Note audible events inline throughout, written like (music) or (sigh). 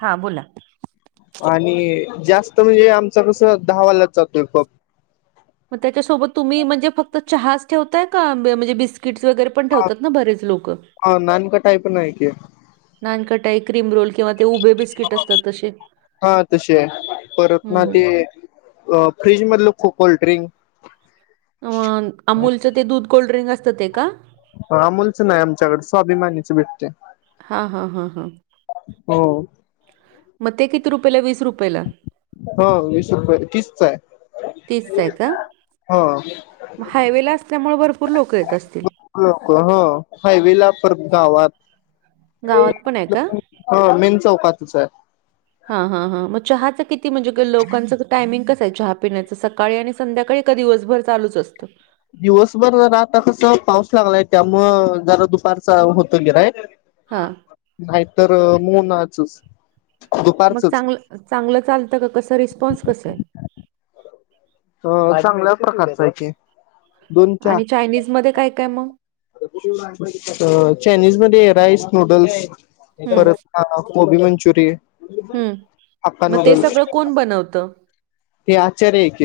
हा बोला. आणि जास्त म्हणजे आमच कसं दहावालाच जातोय कप मग त्याच्यासोबत तुम्ही म्हणजे फक्त चहाच ठेवताय का म्हणजे बिस्किट्स वगैरे. प ठेवतात ना बरेच लोक. हा नानकट आहे पण आहे की नानकटाई क्रीम रोल किंवा ते उभे बिस्किट असतात तसे. हा तसे आहे परत हं, ना हं. ते फ्रीजमधलं ख कोल्ड्रिंक. अ अमूलचं ते दूध कोल्ड्रिंक असतं ते का. अमोलचं नाही आमच्याकडे स्वाभिमानीचे भेटते. हा हा हा हा हो मग ते किती रुपयला वीस रुपययाेला. होा वीस रुपये तीसच आहे. तेीच आहे का म हायवे ला असल्यामुळे भरपूर लोक येत असतील. क ह हायवे ला परत गावात गावात पण आहे का. हो मेन चौकातच आहे. हा हा हां मग चहाच किती म्हणजे लोकांचं टायमिंग कसं आहे चहा पिण्याचं सकाळी आणि संध्याकाळी. दिवसभर चालूच असत. दिवसभर ज आता कस पाऊस लागलाय त्यामुळ जरा दुपारच होत गेलाय. हां. नाहीतर मूनचच. मग चांगलं चांगलं चालतं का कसं रिस्पॉन्स कसं आहे. अ चांगल्या प्रकारच आहेे. आणि चायनीज मध्ये काय काय मग. चायनीज म राईस नूडल्स. हं, परत गबी मंचुरियन. हम् हाक्का मग ते नूडल्स सगळं कोण बनवतं. हे आचारक.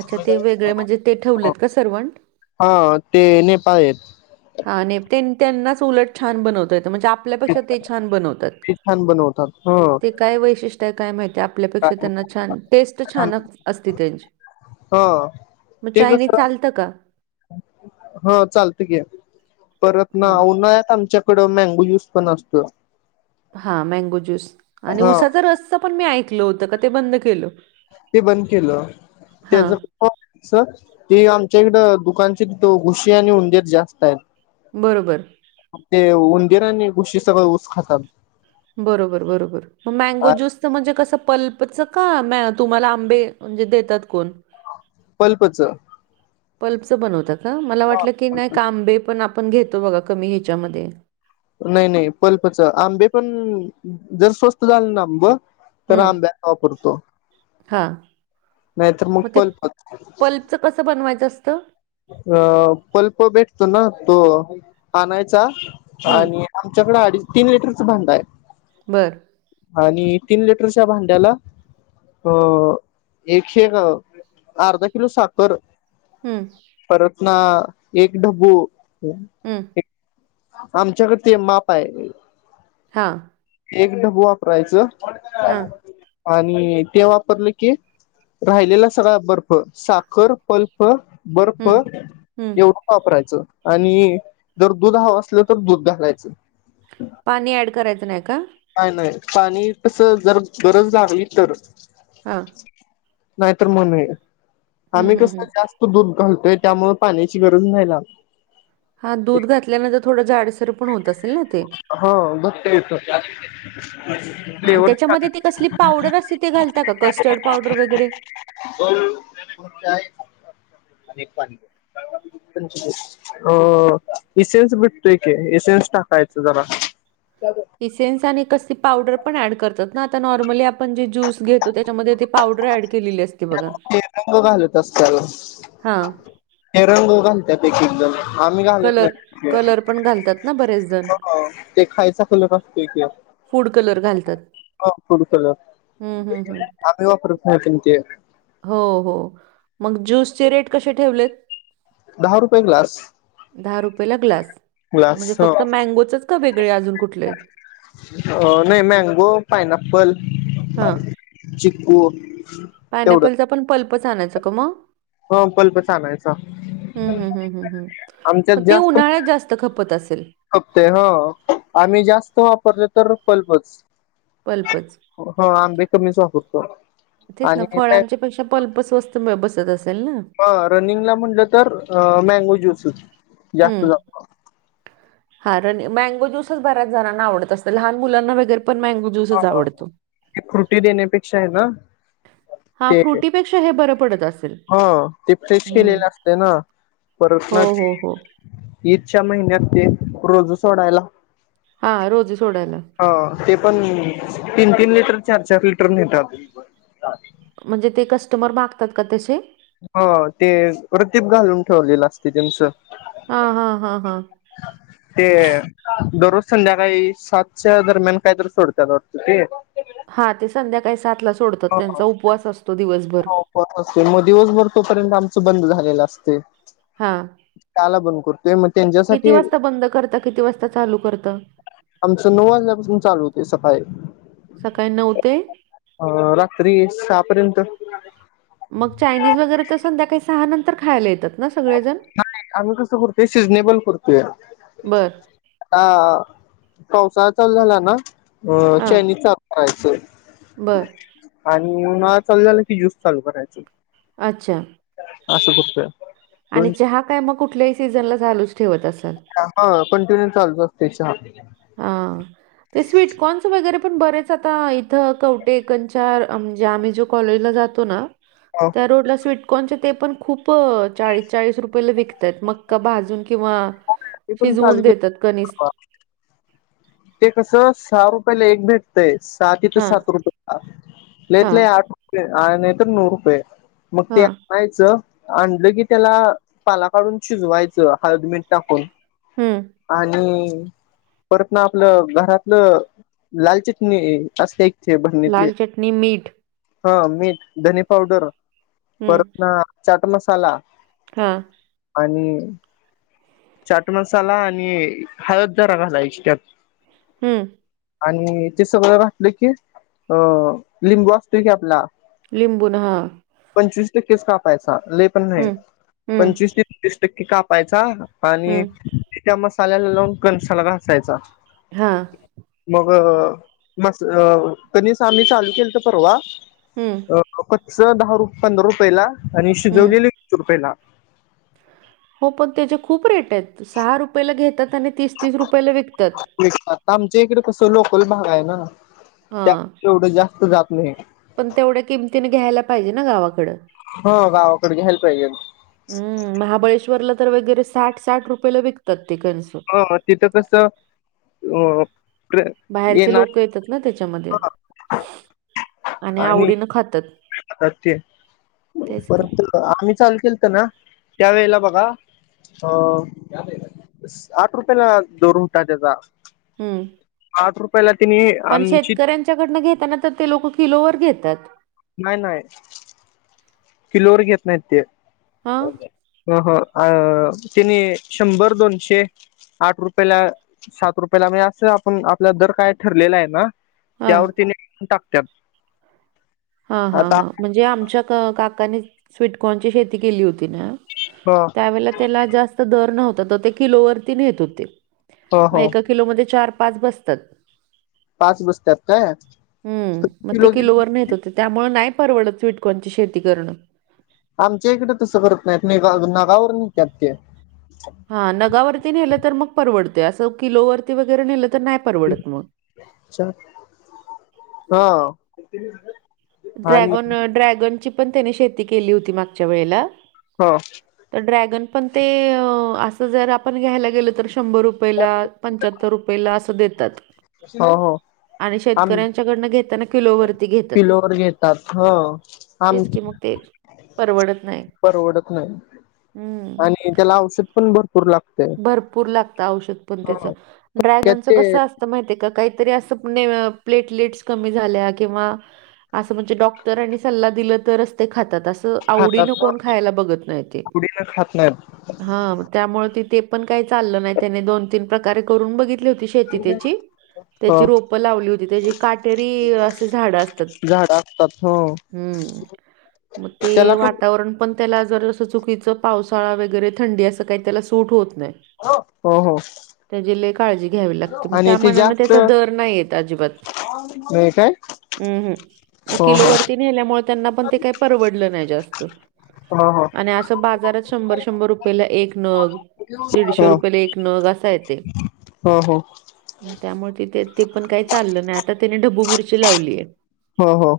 अच्छा ते वेगळे म्हणजे ते ठेवलेत का सर्व्हंट हा ते नेपाळ आहेत. हा त्यांनाच उलट छान बनवत येत म्हणजे आपल्यापेक्षा ते छान बनवतात ते छान बनवतात ह ते काय वैशिष्ट काय माहिती आपल्यापेक्षा त्यांना छान टेस्ट छान असते त्यांची हा मग ते यनी कसं चालतं का. हा चालत घी परत ना हां, उन्हाळत आमच्या तकड मँगो युज पण असतो. हा मॅगो ज्यूस आणि हा उसाचा रस्च पण मी ऐकलं होतं का ते बंद केलं. ते बंद केलं त्याच हां, स ते आमच्या इकडं दुकानची तथ घुशी आणि उंदीर जास्त आहेत. बरोबर. मग ते उंदीर आणि गुशी सगळं ऊस खातात. बरोबर बरोबर. मग मॅगो ज्यूस तर म्हणजे कसं पल्पच का तुम्हाला आंबे म्हणजे देतात कोण. पल्पचं. पल्पचं बनवत का मला वाटलं की नाही कांबे पण आपण घेतो बघा कमी ह्याच्यामध्ये. नाही नाही पल्पच आंबे पण जर स्वस्त झाले ना आंबं तर हं, आंब्या वापरतो हां. नाहीतर मग पलप. तचं कसं बनवायचं असतं. अ पल्प भेटतो ना तो आणायचा हं, आणि. आमच्याकडे अडीच तीन लिटरचं भांडं आहे. बरं. आणि तीन लिटरच्या भांड्याला. अ एकशे एक अर्धा किलो साखर. हम्म. परत ना एक ढब्बू. हम. आमच्याकडे ते माप आहे. हां. एक ढबू वापरायचं. हां. आणि ते वापरलं की राहिलेला सगळा बर्फ साखर पल फ बर्फ हं, हं. एवढं वापरायचं आणि जर दूध हवं. असलं तर दूध घालायचं. पाणी ऍड करायचं नाही का. नाही नाही पाणी तस जर गरज लागली तर. हां. नाहीतर म्हणून ये हं, आम्ही हं, कस हं. जास्त. तो दूध घालतोय त्यामुळे पाण्याची गरज नाही लागत. हा दूध घातल्यानंतर थोडं जाडसर पण होत असेल ना ते. हो गट्ट येते. आणि त्याच्यामध्ये ते कसली पावडर असते ते घालताात का कस्टर्ड पावडर वगैरे. अनेक पाणी. अ इसेनस भेटतोय की इके इसेनस टाक टायच जरा. इसेन्स आणि कसली पावडर पण ऍड करतात ना आता नॉर्मली आपण जे ज्यूस घेतो त्याच्यामध्ये ते. पावडर ऍड केलेली असते. बघा. ते रंग घालत असतला हां. ते रंग घालत्या एकेक जण. आम्ही घालत कलर नाही कलर पण घालतात ना बरेच जण. ते खायचं खुलंक असतोय की. फूड कलर घालतात वापरू सगळं हम्म हम हम. आम्ही वापरत नाही पण ते. हो हो मग ज्यूसचे रेट कसे ठेवलेत. दहा रुपये ग्लास. दहा रुपयेला ग्लास म्हणजे ग्लास फक्त मँगोचच का वेगळे अजून कुठले. अ नाही मँगो पायनॅप्पल. हां चिक्कू. तेवढं पायनॅपलचा पण पल्पच आणायचं का मग. ह पल्प च आणायचा. हम हम हम हम पण ते उन्हाळ्यात जास्त खपत असेल. हप्ते ह आम्ही जास्त वापरले तर पल्पच. पलपच. ह आंबे कमीच वापरतो. तेच ना आणि फळांच्या पेक्षा पल्प स्वस्त बसत असेल ना. ह रनिंगला म्हणल तर मँगो ज्यूसच जास्त हम्म जातो. हा मँगो ज्यूसच बऱच जणांना आवडत असतं लहान मुलांना वगैर पण मँगो. ज्यूसच आवडतो ते फ्रुटी देण्यापेक्षा आहे ना हा फ्रुटी. पेक्षा हे बरं पडत अस. हा ते फ्रेश केलेले असते ना हो, परतना हो, हो. ईदच्या महिन्यात ते रोज सोडायला हां रोजे सोडायला ह ते पण तीन तीन लिटर चार चार लिटर नेतात म्हणजे ते कस्टमर मागतात का तसे हो ते प्रतीप घालून ठेवलेलं असते त्यांचं हा हा हा हा ते अ अ दररोज संध्याकाळी सातच्या दरम्यान कायतरी सोडत्यात वाटत ते हा ते संध्याकाळी सात ला सोडतात त्यांचा उपवास असतो दिवसभर पण असते मग दिवसभर तोपर्यंत आमचं बंद झालेलं असते हा काला बनकुर ते म त्यांज किती वाजता बंद करता किती वाजता चालू करत. आमचं नऊ वाजल्यापासून चालू होतय सकाळी. सकाळी नऊ ते अ रात्री सहापर्यंत मग चायनीज वगैरे तर संध्याकाळी सहा नंतर खायला येतात ना सगळेजण नाही आम्ही कसं करतोय सिजनेबल कुरतोय बरं. आ पावसाळा चालू झाला ना ह हां, च्यायनिज करायचं बरं. आणि न उन्हाळा चालू झालं की ज्यूस चालू करायच अच्छा अस असं खुपतयऽ आणि चहा काय मग, कुठल्याही सीझनला चालूच ठेवत असाल. हा,, कंटिन्यूली चालुच असतेय चहा. आं, ते स्वीटकॉर्न्स वगैरे पण बरेच आता, इथं कवटेऐकंद चार म्हणजे आम्ही जोऽ कॉलेज ला जातो ना, त्या रोडला स्विटकॉरनऽ कॉनचे ते पण खूप,, चाळीस, चाळीस रुपयेला विकताएत,, मक्का भाजून किंवाऽ ते पण चालू कीऽ ते कसं,, सहा रुपयाला एक भेटऽ तय,, सात इ तर हां, सात रुपये लेय ते हां, लयआठ रुपये आणि नाही तर नऊ रुपये. मग ते हां. आणायचं,, आणलं की त्याला,, पाला काढून शिजवायचं,, हळद, मिंठऽ टाकून. हम्म, आणि,, परत नं आपलं,, घरातली लाल चटणी असत्या ऽ हे बरणीतली, लाल चटणी, मीठ. हा, मीठ, धने पावडर, हं. परत नऽ चाट मसाला. हां, आणिऽ चाट मसाला आणि,,, हळद जरा घा लायची त्यात. हम्म, आणि ते सगळं घाटलं की,, अ,, लिंबू असतोय की आपला. लिंबुून हां,, पंचवीस टक्केच कापायचा,, लय पण नाही,, हं. हं. पंचवीस ते तीस टक्के चं कापायचा. आणि हं. ती त्या मसाल्याला लावून,, कणसाला घासायचा. हां, मग मसरं, कनीस आम्ही चालू केल त परवाऽ हम्म, कच्च दहा रु पंधरा रुपयेला,, आणि हं. शिजवलेले वीस रुपयेला. हो, पण त्याचे खूप रेट आहेत. सहा रुपयेला घेतात आणि तीस-तीस रुपयेला विकतात. आमच्या इकडे कसं लोकल भाग आहे ना, हां. त्यात एवढं जास्त जात नाहीत. पण तेवढ्या किमतीने घ्यायला पाहिजे ना, गावाकडं. हा गावाकडं, घ्यायला पायजेल. हम्.. महाबळेश्वरला तर वगैरे साठ-साठ रुपयेला विकतात ते कनस. हो,, म तिथं कस,, अ बाहेरचे येणारऽ (unintelligible) लोक येतात ना त्याच्यामध्ये. आणि,, आवडीनं खातात अं,, ते, तेच की परतऽ (unintelligible) आम्ही चालू केलत ना, त्यावेेळेला बघा, अ... आठ रुपयेला दर हुता त्येचा. हम्म. आठ रुपयाला तिने, आमची- आमच्याकडन घेताना तर ते लोकं किलोवर घेतात. नाही, नाही. किलोवर घेत नाहीत ते. हा हं, हं, अ.. तिने शंभर, दोनशे- आठ रुपयाला, सात रुपयाला, म्हणजे असं आपण, आपला दर काय ठरलेला आहे ना- हा त्यावर तेनी, टाकत्यात (unintelligible) हा, हा, हां, म्हणजे आमच्या काकानी स्वीटकॉर्नची शेती केली होती ना- हा. त्यावेळेला त्याला जास्त दर नव्हता तर, ते किलोवरती नेत होते. हो मग हो एका किलो मधे चार, पाच बसतात. पाच बसतात काय हम्म.. मग ते किलो किलोवर न्हेत हो- त्यामुळ नाही परवडत स्वीटकॉर्नची शेती करणं. आमच्या इकडें तसं करत नाहीत, म नगावर नाही त्यात ते. (unintelligible) हा, नगावरती नेलं तर मग परवडते, असं किलोवरती वगैरे नेलं तर नाही परवडत मग. च् हा (unintelligible) ड्रॅगन, ड्रॅगन ची पण त्याने शेती केली होती, मागच्या वेळेला- हा. तर ड्रॅगन पण ते, असं जर आपण घ्यायला गेल तर- शंभर रुपयेला, पंच्याहत्तर रुपयेला असं देतात- हो हो आणि आम शेतकऱ्यांच्याकडनं घेताना किलोवरती घेत्यात. त ह (unintelligible) तेच की मग, ते परवडत नाही. परवडत नाही हं. आणि त्याला औषध पण भरपूर लागतय. भरपूर लागत औषध पण त्याच, हो त्यात ड्रॅगनच ते कस अस- माहितय का, काहीतरी असं प्लेटलेटस कमी झाल्या किंवा- असं म्हणजे डॉक्टरांनी सल्ला दिलं तरच ते खातात असं- आवडीने खातात ना कोण खायला बघत नाही ते. आवडीनं खात नाहीत. हा, त्यामुळे ते पण काही चाललं नाही त्याने दोन तीन प्रकारे करून बघितली होती- शेती त्याची- हो त्याची रोपं लावली होती, त्याची काटेरी असे झाड असतात. झाड असतात हो हम्म. मग ते त्याला पण वातावरण- पण, त्याला जर असं चुकीच पावसाळा वगैरे थंडी असं काही त्याला सूट होत नाही. हो, हो. त्येजी लय काळजी घ्यावी लागते, मग आणि त्या ते मानान जास्त त्याचा दर नाही येत अजिबात. नाही काय हं, हं, हो किलोवरती हो नेल्यामुळे त्यांना पण ते काही परवडलं नाही जास्त. हो हो. आणि असं बाजारात शंभर शंभर रुपयेला एक नग, दीडशे रुपयेला एक नग, असाय. हो, हो. त्यामुळे त ते पण काही चाललं नाही, आता त्यानी ढबू मिरची लावली आहे. हो हो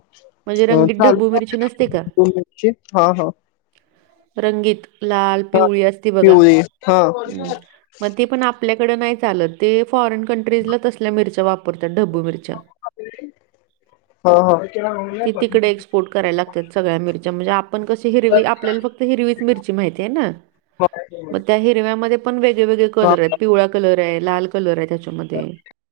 चालू मिरची नसते का हा हा. रंगीत लाल पिवळी असती बघा. तीथ ह मग तेी पण आपल्याकडे नाही चालत ते फॉरेन कंट्रीजला तसल्या मिरच्या वापर मि त. कोट करायला लागतात सगळ्या मिरच्या म्हणजे आपण कशी हिरवी आपल्याला फक्त हिरवीत मिरची माहितीय ना मग ह. त्या हिरव्यामध्ये पण वेगळेवेगळे कलर आहेत पिवळा कलर आहे लाल कलर आहे त्याच्यामध्ये